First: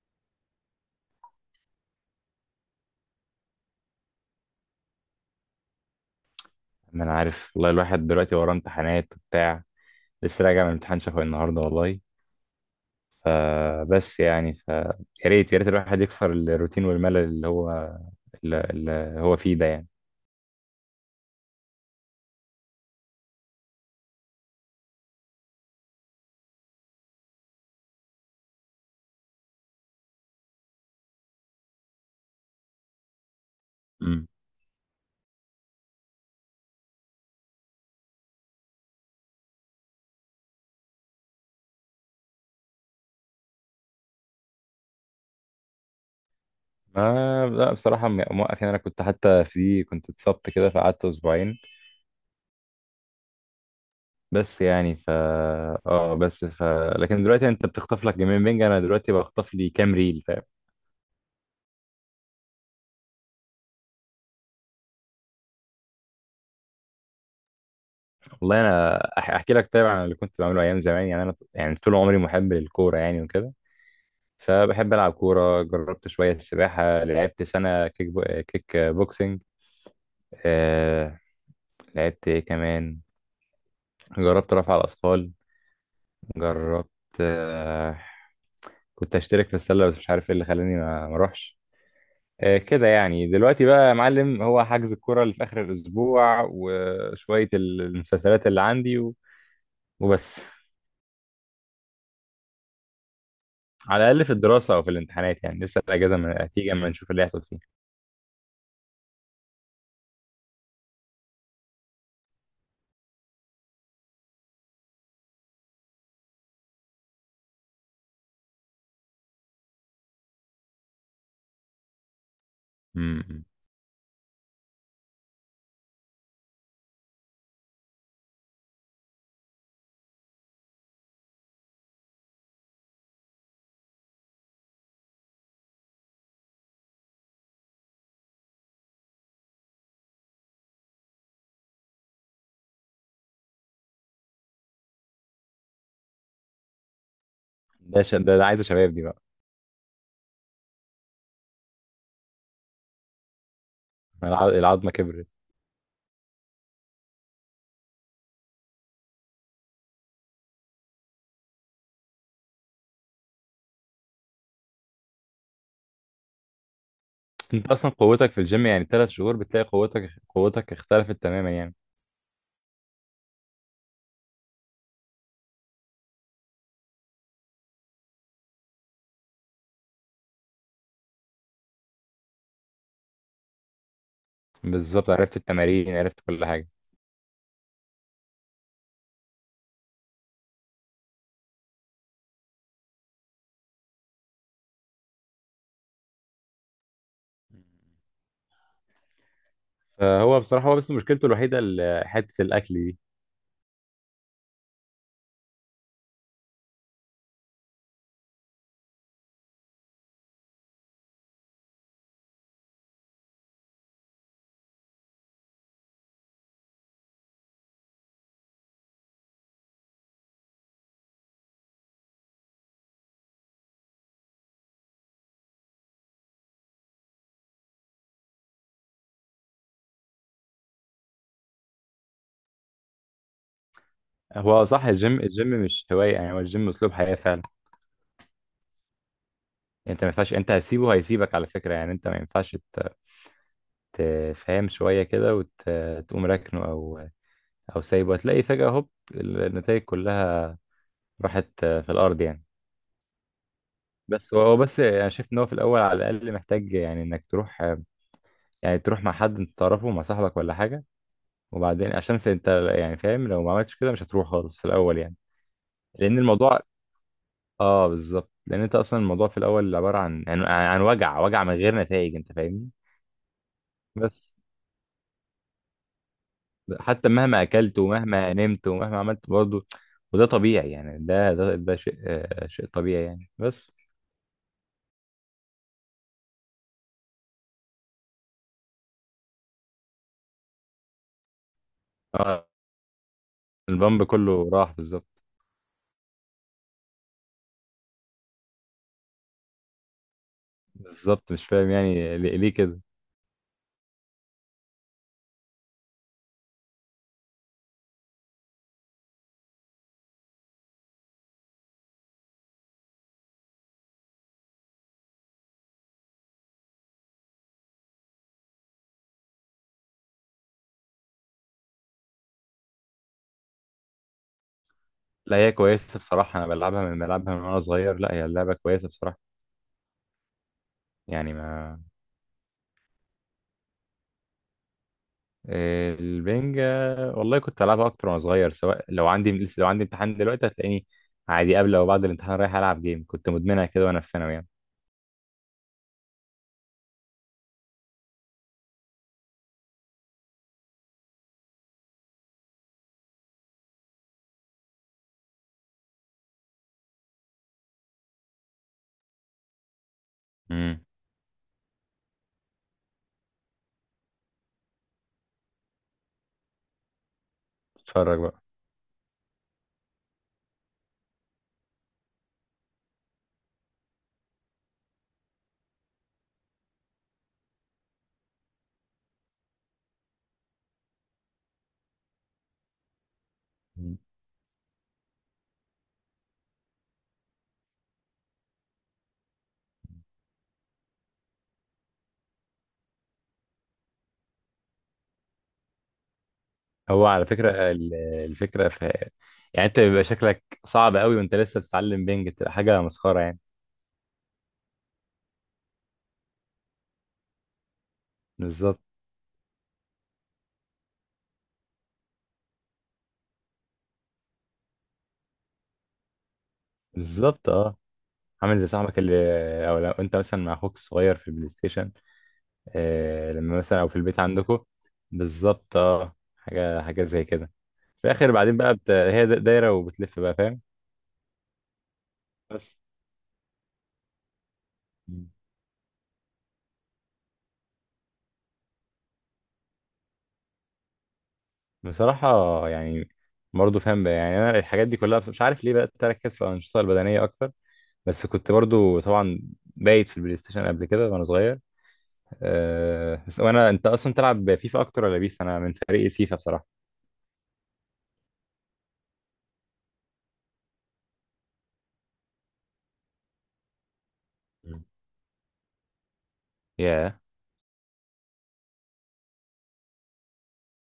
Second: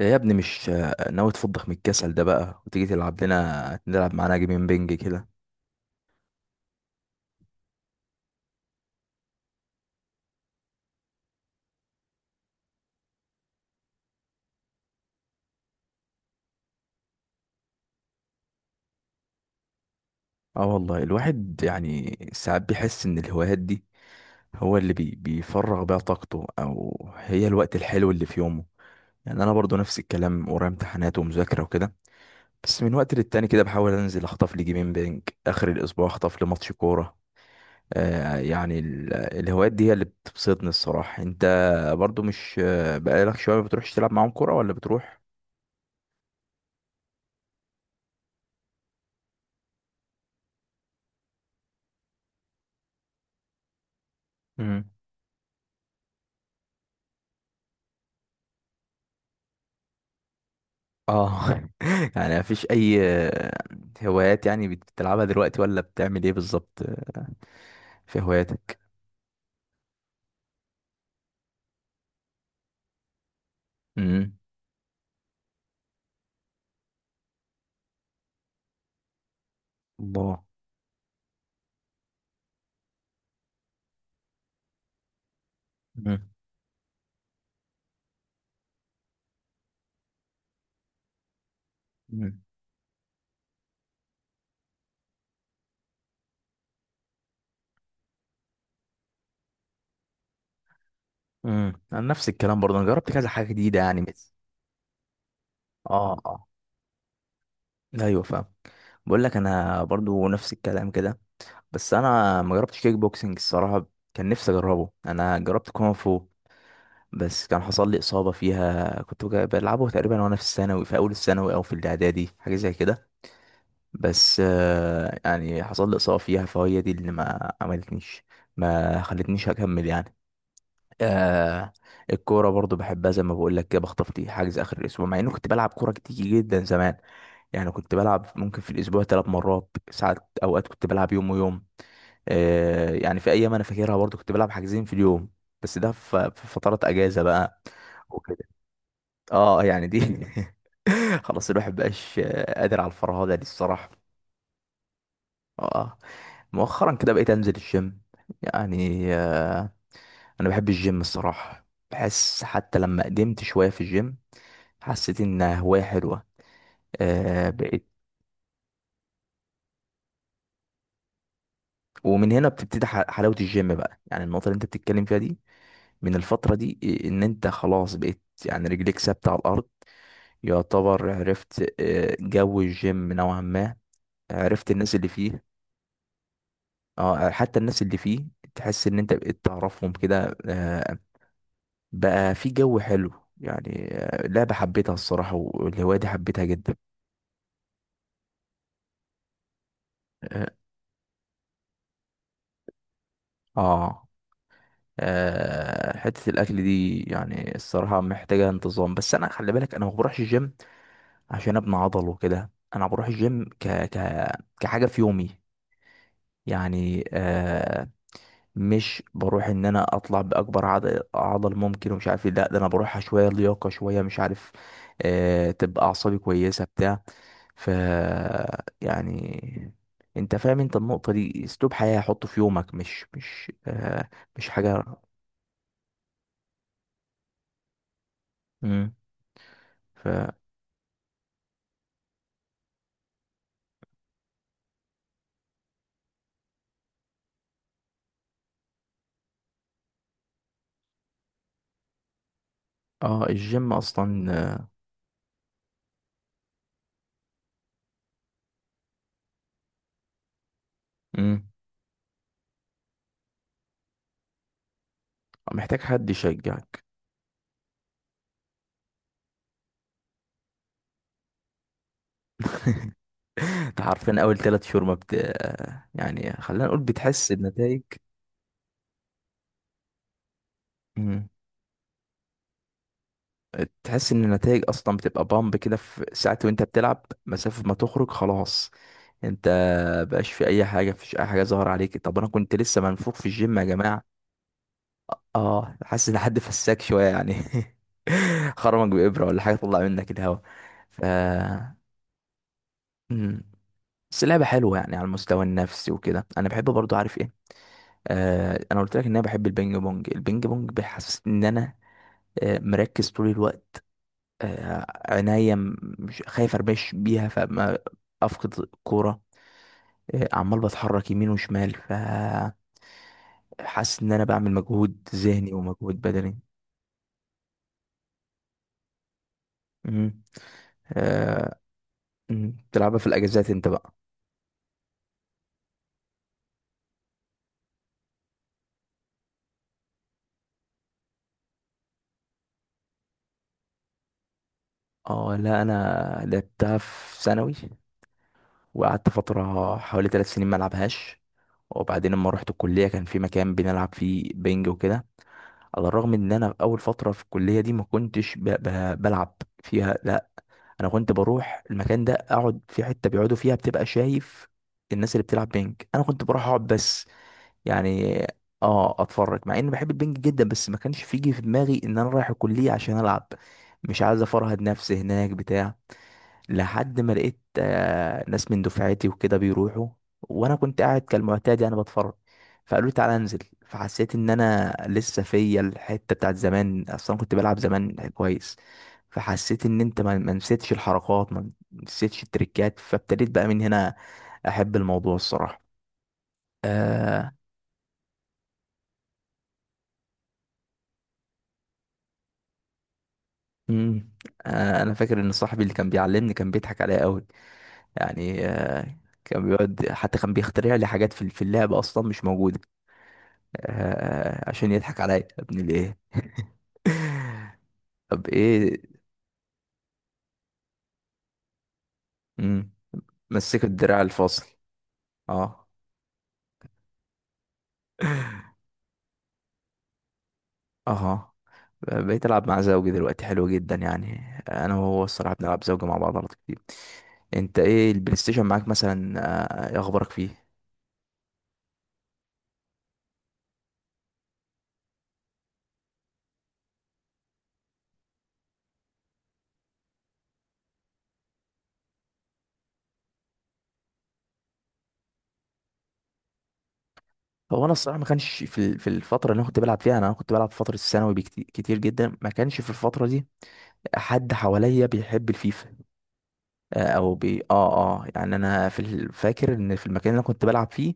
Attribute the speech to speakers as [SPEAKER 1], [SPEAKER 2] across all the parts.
[SPEAKER 1] يا ابني، مش ناوي تفضخ من الكسل ده بقى، وتيجي تلعب لنا نلعب معانا جيمين بينج كده؟
[SPEAKER 2] ما انا عارف والله، الواحد دلوقتي وراه امتحانات وبتاع. لسه راجع من امتحان شفوي النهارده والله. فبس يعني يا ريت يا ريت الواحد يكسر الروتين والملل اللي هو اللي هو فيه ده يعني.
[SPEAKER 1] اه والله، الواحد يعني ساعات بيحس ان الهوايات دي هو اللي بيفرغ بيها طاقته، او هي الوقت الحلو اللي في يومه. يعني انا برضو نفس الكلام، ورايا امتحانات ومذاكرة وكده. بس من وقت للتاني كده بحاول انزل
[SPEAKER 2] امم
[SPEAKER 1] اخطف لي جيمين بينج، اخر الاسبوع اخطف لي ماتش كورة. الهوايات دي هي اللي بتبسطني الصراحة. انت برضو مش، بقالك شوية ما بتروحش تلعب معاهم كورة ولا بتروح؟
[SPEAKER 2] ما لا بصراحه موقف يعني. انا كنت حتى كنت اتصبت كده فقعدت اسبوعين بس
[SPEAKER 1] مم.
[SPEAKER 2] يعني ف اه بس ف لكن دلوقتي انت بتخطف لك جيمين بينج، انا دلوقتي بخطف لي كام ريل، فاهم؟
[SPEAKER 1] اه. يعني مفيش اي هوايات يعني بتلعبها دلوقتي ولا بتعمل ايه بالظبط في
[SPEAKER 2] والله
[SPEAKER 1] هواياتك؟
[SPEAKER 2] انا احكي لك طيب عن اللي كنت بعمله ايام زمان. يعني انا طول عمري محب للكوره يعني وكده.
[SPEAKER 1] امم.
[SPEAKER 2] فبحب ألعب كورة، جربت شوية سباحة، لعبت سنة كيك بوكسينج.
[SPEAKER 1] الله.
[SPEAKER 2] آه... لعبت إيه كمان؟ جربت رفع الأثقال.
[SPEAKER 1] امم.
[SPEAKER 2] جربت. آه... كنت أشترك في السلة بس مش عارف إيه اللي خلاني ما أروحش.
[SPEAKER 1] امم.
[SPEAKER 2] آه كده يعني. دلوقتي بقى يا معلم، هو حجز الكورة اللي في آخر الأسبوع وشوية المسلسلات اللي عندي وبس.
[SPEAKER 1] امم. انا نفس الكلام برضه، انا جربت كذا حاجه جديده يعني
[SPEAKER 2] على الأقل
[SPEAKER 1] بس.
[SPEAKER 2] في الدراسة أو في الامتحانات يعني لسه
[SPEAKER 1] اه،
[SPEAKER 2] الأجازة
[SPEAKER 1] اه،
[SPEAKER 2] هتيجي، أما نشوف اللي هيحصل فيه.
[SPEAKER 1] ايوه فاهم. بقول لك انا برضو نفس الكلام كده. بس انا ما جربتش كيك بوكسنج الصراحه، كان نفسي اجربه. انا جربت كونغ فو، بس كان حصل لي اصابه فيها. كنت بلعبه تقريبا وانا في الثانوي، في اول الثانوي او في الاعدادي، حاجه زي كده.
[SPEAKER 2] مم.
[SPEAKER 1] بس يعني حصل لي إصابة فيها، فهي دي اللي ما عملتنيش، ما خلتنيش أكمل يعني. آه الكورة برضو بحبها، زي ما بقول لك كده، بخطف دي حجز آخر الأسبوع، مع إنه كنت بلعب كورة كتير جدا زمان. يعني كنت بلعب ممكن في الأسبوع 3 مرات، ساعات أوقات كنت بلعب يوم ويوم. يعني في أيام أنا فاكرها برضو كنت بلعب حجزين في اليوم، بس ده في فترات أجازة بقى، وكده.
[SPEAKER 2] ده عايز شباب دي بقى.
[SPEAKER 1] اه يعني دي، خلاص الواحد مبقاش قادر على الفرهدة دي الصراحة.
[SPEAKER 2] العظمة كبرت.
[SPEAKER 1] اه. مؤخرا كده بقيت انزل الجيم، يعني، انا بحب الجيم الصراحه. بحس حتى لما قدمت شويه في الجيم، حسيت انها هوايه حلوه،
[SPEAKER 2] انت
[SPEAKER 1] بقيت.
[SPEAKER 2] اصلا قوتك في الجيم يعني 3 شهور بتلاقي قوتك اختلفت تماما يعني.
[SPEAKER 1] ومن هنا بتبتدي حلاوه الجيم بقى، يعني النقطه اللي انت بتتكلم فيها دي، من الفتره دي ان انت خلاص بقيت يعني رجليك ثابته على الارض، يعتبر عرفت جو الجيم نوعا ما، عرفت الناس اللي
[SPEAKER 2] بالظبط، عرفت
[SPEAKER 1] فيه.
[SPEAKER 2] التمارين عرفت كل حاجه.
[SPEAKER 1] اه، حتى الناس اللي فيه تحس ان انت بقيت تعرفهم كده، بقى في جو حلو، يعني. لعبة حبيتها الصراحة، والهواية دي حبيتها جدا.
[SPEAKER 2] فهو
[SPEAKER 1] اه،
[SPEAKER 2] بصراحه، هو بس مشكلته الوحيده حته الاكل دي.
[SPEAKER 1] آه، آه، حتة الأكل دي يعني الصراحة محتاجة انتظام. بس أنا خلي بالك أنا ما بروحش الجيم عشان أبني عضل وكده، أنا بروح الجيم كحاجة في يومي. يعني، مش بروح ان انا اطلع باكبر عضل ممكن ومش عارف ايه، لا ده انا بروحها شويه لياقه شويه مش عارف، تبقى اعصابي كويسه بتاع، ف، يعني. انت فاهم، انت النقطه دي اسلوب حياه، حطه في يومك، مش مش
[SPEAKER 2] هو
[SPEAKER 1] حاجه.
[SPEAKER 2] صح، الجيم مش هوايه يعني، هو الجيم اسلوب حياه فعلا.
[SPEAKER 1] امم.
[SPEAKER 2] انت
[SPEAKER 1] ف.
[SPEAKER 2] ما ينفعش، انت هتسيبه هيسيبك على فكره يعني. انت ما ينفعش تفهم شويه كده وتقوم راكنه او سايبه، هتلاقي فجاه هوب النتائج كلها راحت في الارض يعني.
[SPEAKER 1] اه، الجيم اصلا،
[SPEAKER 2] بس هو هو بس انا شايف ان هو في الاول على الاقل محتاج، يعني انك تروح. يعني تروح مع حد انت تعرفه، مع صاحبك ولا حاجة.
[SPEAKER 1] امم.
[SPEAKER 2] وبعدين عشان في انت يعني فاهم لو ما عملتش كده مش هتروح خالص في الأول يعني.
[SPEAKER 1] محتاج حد
[SPEAKER 2] لأن الموضوع...
[SPEAKER 1] يشجعك.
[SPEAKER 2] اه بالظبط. لأن انت أصلا الموضوع في الأول عبارة عن وجع من غير نتائج، انت فاهمني؟
[SPEAKER 1] انت عارفين
[SPEAKER 2] بس
[SPEAKER 1] اول 3 شهور ما بت آه، يعني خلينا نقول
[SPEAKER 2] حتى
[SPEAKER 1] بتحس
[SPEAKER 2] مهما أكلت
[SPEAKER 1] بنتائج.
[SPEAKER 2] ومهما نمت ومهما عملت برضه. وده طبيعي يعني، ده شيء شيء طبيعي يعني، بس.
[SPEAKER 1] تحس ان النتائج اصلا بتبقى بامب كده في ساعات، وانت بتلعب مسافة ما تخرج خلاص، انت بقاش في اي حاجة، مفيش اي حاجة ظاهرة عليك. طب انا
[SPEAKER 2] اه،
[SPEAKER 1] كنت لسه منفوخ في الجيم يا
[SPEAKER 2] البامب
[SPEAKER 1] جماعة،
[SPEAKER 2] كله راح بالظبط.
[SPEAKER 1] اه، حاسس ان حد فساك شوية يعني. خرمك بإبرة ولا حاجة، طلع منك الهوا، ف.
[SPEAKER 2] بالظبط مش فاهم يعني ليه كده.
[SPEAKER 1] مم. بس اللعبة حلوة يعني على المستوى النفسي وكده. انا بحب برضو، عارف ايه، انا قلت لك ان انا بحب البينج بونج بيحسسني ان انا مركز طول الوقت، آه، عينيا مش خايف اربش بيها فما افقد الكوره، عمال بتحرك يمين وشمال، فحاسس ان انا بعمل مجهود
[SPEAKER 2] لا
[SPEAKER 1] ذهني
[SPEAKER 2] هي كويسة
[SPEAKER 1] ومجهود بدني.
[SPEAKER 2] بصراحة، أنا بلعبها من وأنا صغير. لا هي اللعبة كويسة بصراحة.
[SPEAKER 1] مم.
[SPEAKER 2] يعني
[SPEAKER 1] آه،
[SPEAKER 2] ما
[SPEAKER 1] مم. بتلعبها في الاجازات انت بقى؟
[SPEAKER 2] البنج. والله كنت بلعبها اكتر وانا صغير. سواء لو عندي امتحان دلوقتي هتلاقيني عادي قبل او بعد الامتحان رايح العب جيم. كنت مدمنها كده وانا في ثانوي يعني.
[SPEAKER 1] اه لا، انا لعبتها في ثانوي، وقعدت فتره حوالي 3 سنين ما العبهاش. وبعدين لما رحت الكليه كان في مكان بنلعب فيه بينج وكده، على الرغم ان انا في اول فتره في الكليه دي ما كنتش بلعب فيها، لا.
[SPEAKER 2] امم
[SPEAKER 1] انا كنت بروح المكان ده اقعد في حته بيقعدوا فيها، بتبقى شايف الناس اللي بتلعب بينج، انا كنت بروح اقعد بس يعني.
[SPEAKER 2] اتفرج بقى.
[SPEAKER 1] اه، اتفرج، مع اني بحب البينج جدا، بس ما كانش فيجي في دماغي ان انا رايح الكليه عشان العب، مش عايز افرهد نفسي هناك بتاع. لحد ما لقيت ناس من دفعتي وكده بيروحوا، وانا كنت قاعد كالمعتاد يعني بتفرج، فقالوا لي تعالى انزل.
[SPEAKER 2] مم.
[SPEAKER 1] فحسيت ان انا لسه فيا الحته بتاعت زمان، اصلا كنت بلعب زمان كويس. فحسيت ان انت ما نسيتش الحركات، ما نسيتش التريكات، فابتديت بقى من هنا احب الموضوع الصراحه،
[SPEAKER 2] هو على
[SPEAKER 1] آه
[SPEAKER 2] فكره الفكره في، يعني انت بيبقى شكلك صعب قوي وانت لسه بتتعلم بنج، بتبقى حاجه مسخره يعني.
[SPEAKER 1] مم. انا فاكر ان صاحبي اللي كان بيعلمني كان بيضحك عليا قوي، يعني،
[SPEAKER 2] بالظبط.
[SPEAKER 1] كان بيقعد حتى كان بيخترع لي حاجات في اللعبه اصلا مش موجوده، عشان يضحك عليا يا ابني ليه
[SPEAKER 2] بالظبط اه.
[SPEAKER 1] طب
[SPEAKER 2] عامل زي
[SPEAKER 1] ايه؟
[SPEAKER 2] صاحبك اللي، لو انت مثلا مع اخوك الصغير في البلاي ستيشن.
[SPEAKER 1] مم.
[SPEAKER 2] لما
[SPEAKER 1] مسكت
[SPEAKER 2] مثلا او في
[SPEAKER 1] الدراع
[SPEAKER 2] البيت
[SPEAKER 1] الفاصل.
[SPEAKER 2] عندكم.
[SPEAKER 1] اه،
[SPEAKER 2] بالظبط اه، حاجه زي كده. في الاخر بعدين بقى هي دايره وبتلف بقى فاهم؟
[SPEAKER 1] اه. بقيت العب مع
[SPEAKER 2] بس.
[SPEAKER 1] زوجي دلوقتي حلو جدا يعني، انا وهو
[SPEAKER 2] مم.
[SPEAKER 1] الصراحه بنلعب زوجي مع بعض على طول كتير. انت ايه البلاي ستيشن معاك مثلا؟ ايه اخبارك فيه؟
[SPEAKER 2] بصراحه، يعني برضه فاهم بقى، يعني انا الحاجات دي كلها بس مش عارف ليه بقى اركز في الانشطه البدنيه اكتر. بس كنت برضه طبعا بايت في البلاي ستيشن قبل كده وانا صغير. آه بس وانا انت اصلا تلعب فيفا اكتر ولا بيس؟ انا من فريق الفيفا بصراحه.
[SPEAKER 1] هو انا الصراحه ما كانش في الفتره اللي انا كنت بلعب فيها، انا كنت بلعب في فتره الثانوي بكتير كتير جدا. ما كانش في الفتره دي حد
[SPEAKER 2] مم.
[SPEAKER 1] حواليا بيحب الفيفا، آه، او
[SPEAKER 2] ياه.
[SPEAKER 1] بي اه اه يعني، انا فاكر ان في المكان اللي انا كنت بلعب فيه،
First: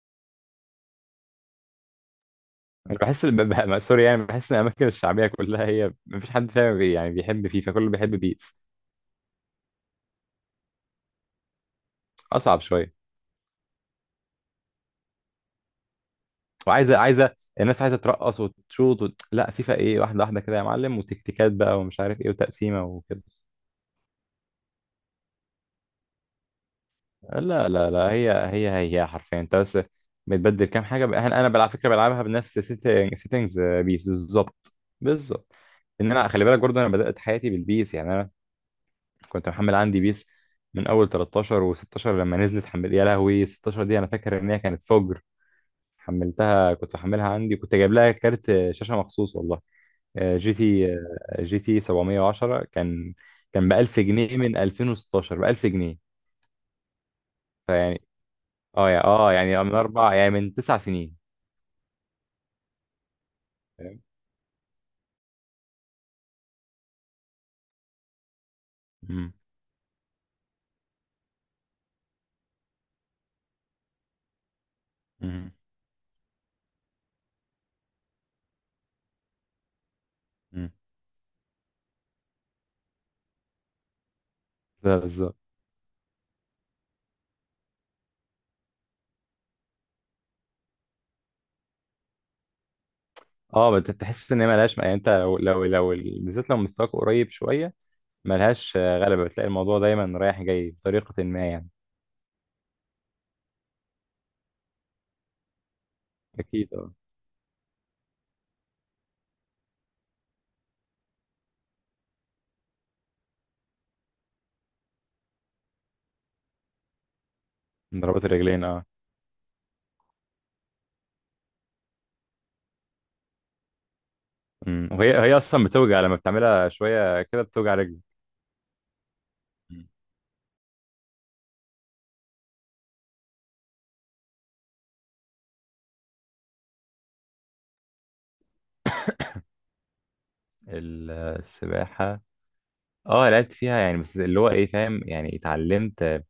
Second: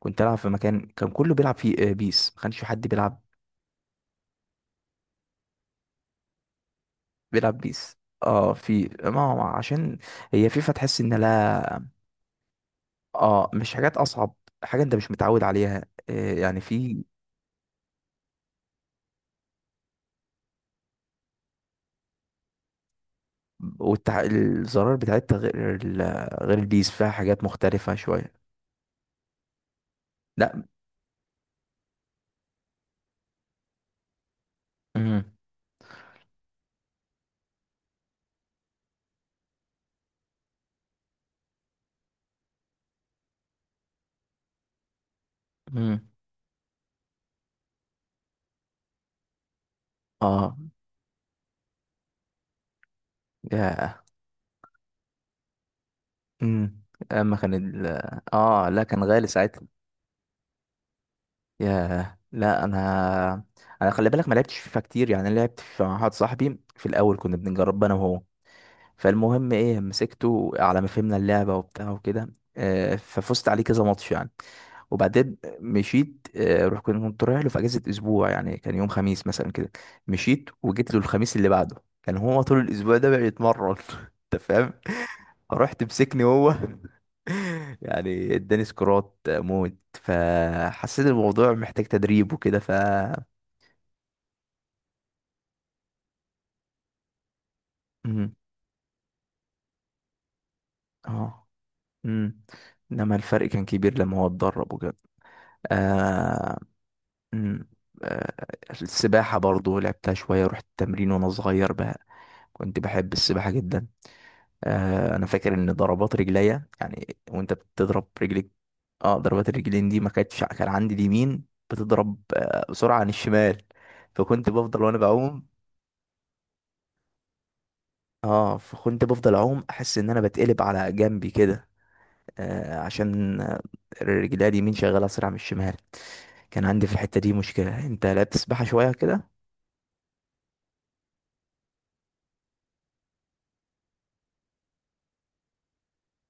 [SPEAKER 1] كنت العب في مكان كان كله بيلعب فيه بيس، ما كانش في حد
[SPEAKER 2] انا
[SPEAKER 1] بيلعب
[SPEAKER 2] بحس سوري يعني، بحس ان الاماكن الشعبيه كلها هي ما فيش حد فاهم بي يعني بيحب
[SPEAKER 1] بيلعب
[SPEAKER 2] فيفا، كله
[SPEAKER 1] بيس.
[SPEAKER 2] بيحب
[SPEAKER 1] اه،
[SPEAKER 2] بيس.
[SPEAKER 1] في، ما هو عشان هي فيفا، تحس ان، لا.
[SPEAKER 2] اصعب شويه.
[SPEAKER 1] اه، مش حاجات اصعب، حاجه انت مش متعود عليها، يعني.
[SPEAKER 2] وعايزه
[SPEAKER 1] في،
[SPEAKER 2] عايزه الناس عايزه ترقص وتشوط لا فيفا ايه، واحده واحده كده يا معلم، وتكتيكات بقى ومش عارف ايه وتقسيمه وكده.
[SPEAKER 1] الزرار بتاعتها غير غير البيس، فيها حاجات
[SPEAKER 2] لا لا
[SPEAKER 1] مختلفه
[SPEAKER 2] لا،
[SPEAKER 1] شويه.
[SPEAKER 2] هي حرفيا انت بس
[SPEAKER 1] لا.
[SPEAKER 2] بتبدل كام حاجه بقى. انا على فكره بلعبها بنفس سيتنجز بيس بالظبط.
[SPEAKER 1] امم.
[SPEAKER 2] بالظبط ان انا، خلي بالك برضه، انا بدات حياتي بالبيس. يعني انا كنت محمل عندي بيس من اول 13 و16. لما نزلت حمل يا لهوي، 16 دي انا فاكر ان هي كانت فجر.
[SPEAKER 1] امم.
[SPEAKER 2] حملتها، كنت محملها عندي، كنت جايب لها كارت شاشه مخصوص والله. آه، جي
[SPEAKER 1] اه
[SPEAKER 2] تي آه، جي تي 710 كان ب 1000
[SPEAKER 1] يا.
[SPEAKER 2] جنيه من 2016 ب 1000 جنيه.
[SPEAKER 1] امم. اما كان
[SPEAKER 2] فيعني
[SPEAKER 1] اه لا،
[SPEAKER 2] اه
[SPEAKER 1] كان
[SPEAKER 2] يا
[SPEAKER 1] غالي
[SPEAKER 2] اه
[SPEAKER 1] ساعتها.
[SPEAKER 2] يعني من اربع يعني من 9 سنين،
[SPEAKER 1] ياه، لا انا، انا
[SPEAKER 2] فاهم؟
[SPEAKER 1] خلي بالك ما لعبتش فيفا كتير يعني. أنا لعبت مع واحد صاحبي في الاول، كنا بنجرب انا وهو.
[SPEAKER 2] مم.
[SPEAKER 1] فالمهم ايه، مسكته، على ما فهمنا اللعبه وبتاع وكده، ففزت عليه كذا ماتش يعني. وبعدين
[SPEAKER 2] مم.
[SPEAKER 1] مشيت، آه، روح كنت رايح له في اجازه اسبوع، يعني كان يوم خميس مثلا كده. مشيت
[SPEAKER 2] مم.
[SPEAKER 1] وجيت له الخميس اللي بعده، كان هو طول الاسبوع ده بقى يتمرن انت فاهم،
[SPEAKER 2] ده بالظبط.
[SPEAKER 1] رحت مسكني هو يعني اداني سكرات موت، فحسيت الموضوع محتاج تدريب وكده، ف.
[SPEAKER 2] اه تحس ان هي ملهاش، يعني انت لو بالذات لو مستواك قريب شويه،
[SPEAKER 1] مم.
[SPEAKER 2] ملهاش غلبة. بتلاقي الموضوع دايما رايح جاي بطريقة ما
[SPEAKER 1] اه.
[SPEAKER 2] يعني.
[SPEAKER 1] مم. انما الفرق كان كبير لما هو اتدرب وكده. آه.
[SPEAKER 2] أكيد أه.
[SPEAKER 1] مم. آه. السباحة برضو لعبتها شوية، رحت التمرين وانا صغير بقى، كنت بحب السباحة جدا. انا فاكر ان ضربات رجليا، يعني وانت
[SPEAKER 2] من
[SPEAKER 1] بتضرب
[SPEAKER 2] ضربات
[SPEAKER 1] رجليك،
[SPEAKER 2] الرجلين أه.
[SPEAKER 1] اه، ضربات الرجلين دي ما كانتش، كان عندي اليمين بتضرب بسرعه عن الشمال، فكنت بفضل
[SPEAKER 2] أمم.
[SPEAKER 1] وانا
[SPEAKER 2] وهي
[SPEAKER 1] بعوم.
[SPEAKER 2] أصلا بتوجع لما بتعملها شوية كده بتوجع رجلي.
[SPEAKER 1] اه فكنت بفضل اعوم،
[SPEAKER 2] أمم.
[SPEAKER 1] احس ان انا بتقلب على جنبي كده، عشان رجلي اليمين شغاله اسرع من الشمال. كان عندي في الحته دي مشكله. انت لا بتسبحها شويه كده؟
[SPEAKER 2] السباحة أه لعبت فيها يعني، بس اللي هو إيه فاهم؟ يعني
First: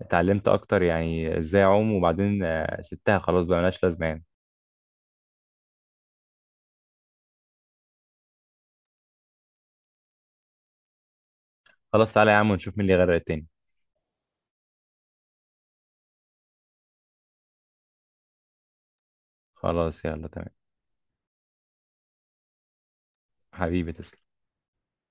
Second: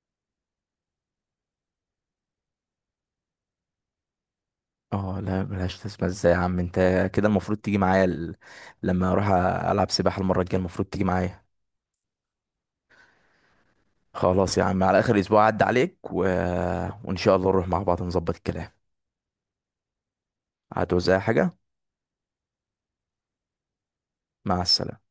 [SPEAKER 2] اتعلمت أكتر يعني إزاي أعوم، وبعدين سبتها خلاص بقى ملهاش لازمة يعني.
[SPEAKER 1] اه لا، ملهاش. تسبح ازاي يا عم انت؟ كده المفروض تيجي معايا لما اروح العب سباحه المره الجايه، المفروض تيجي معايا.
[SPEAKER 2] خلاص تعالى يا عم، ونشوف مين اللي غير التاني.
[SPEAKER 1] خلاص يا عم، على اخر اسبوع عدى عليك وان شاء الله نروح مع بعض، نظبط الكلام.
[SPEAKER 2] خلاص يلا تمام.
[SPEAKER 1] هتوزع حاجه؟
[SPEAKER 2] حبيبي تسلم.
[SPEAKER 1] مع السلامه.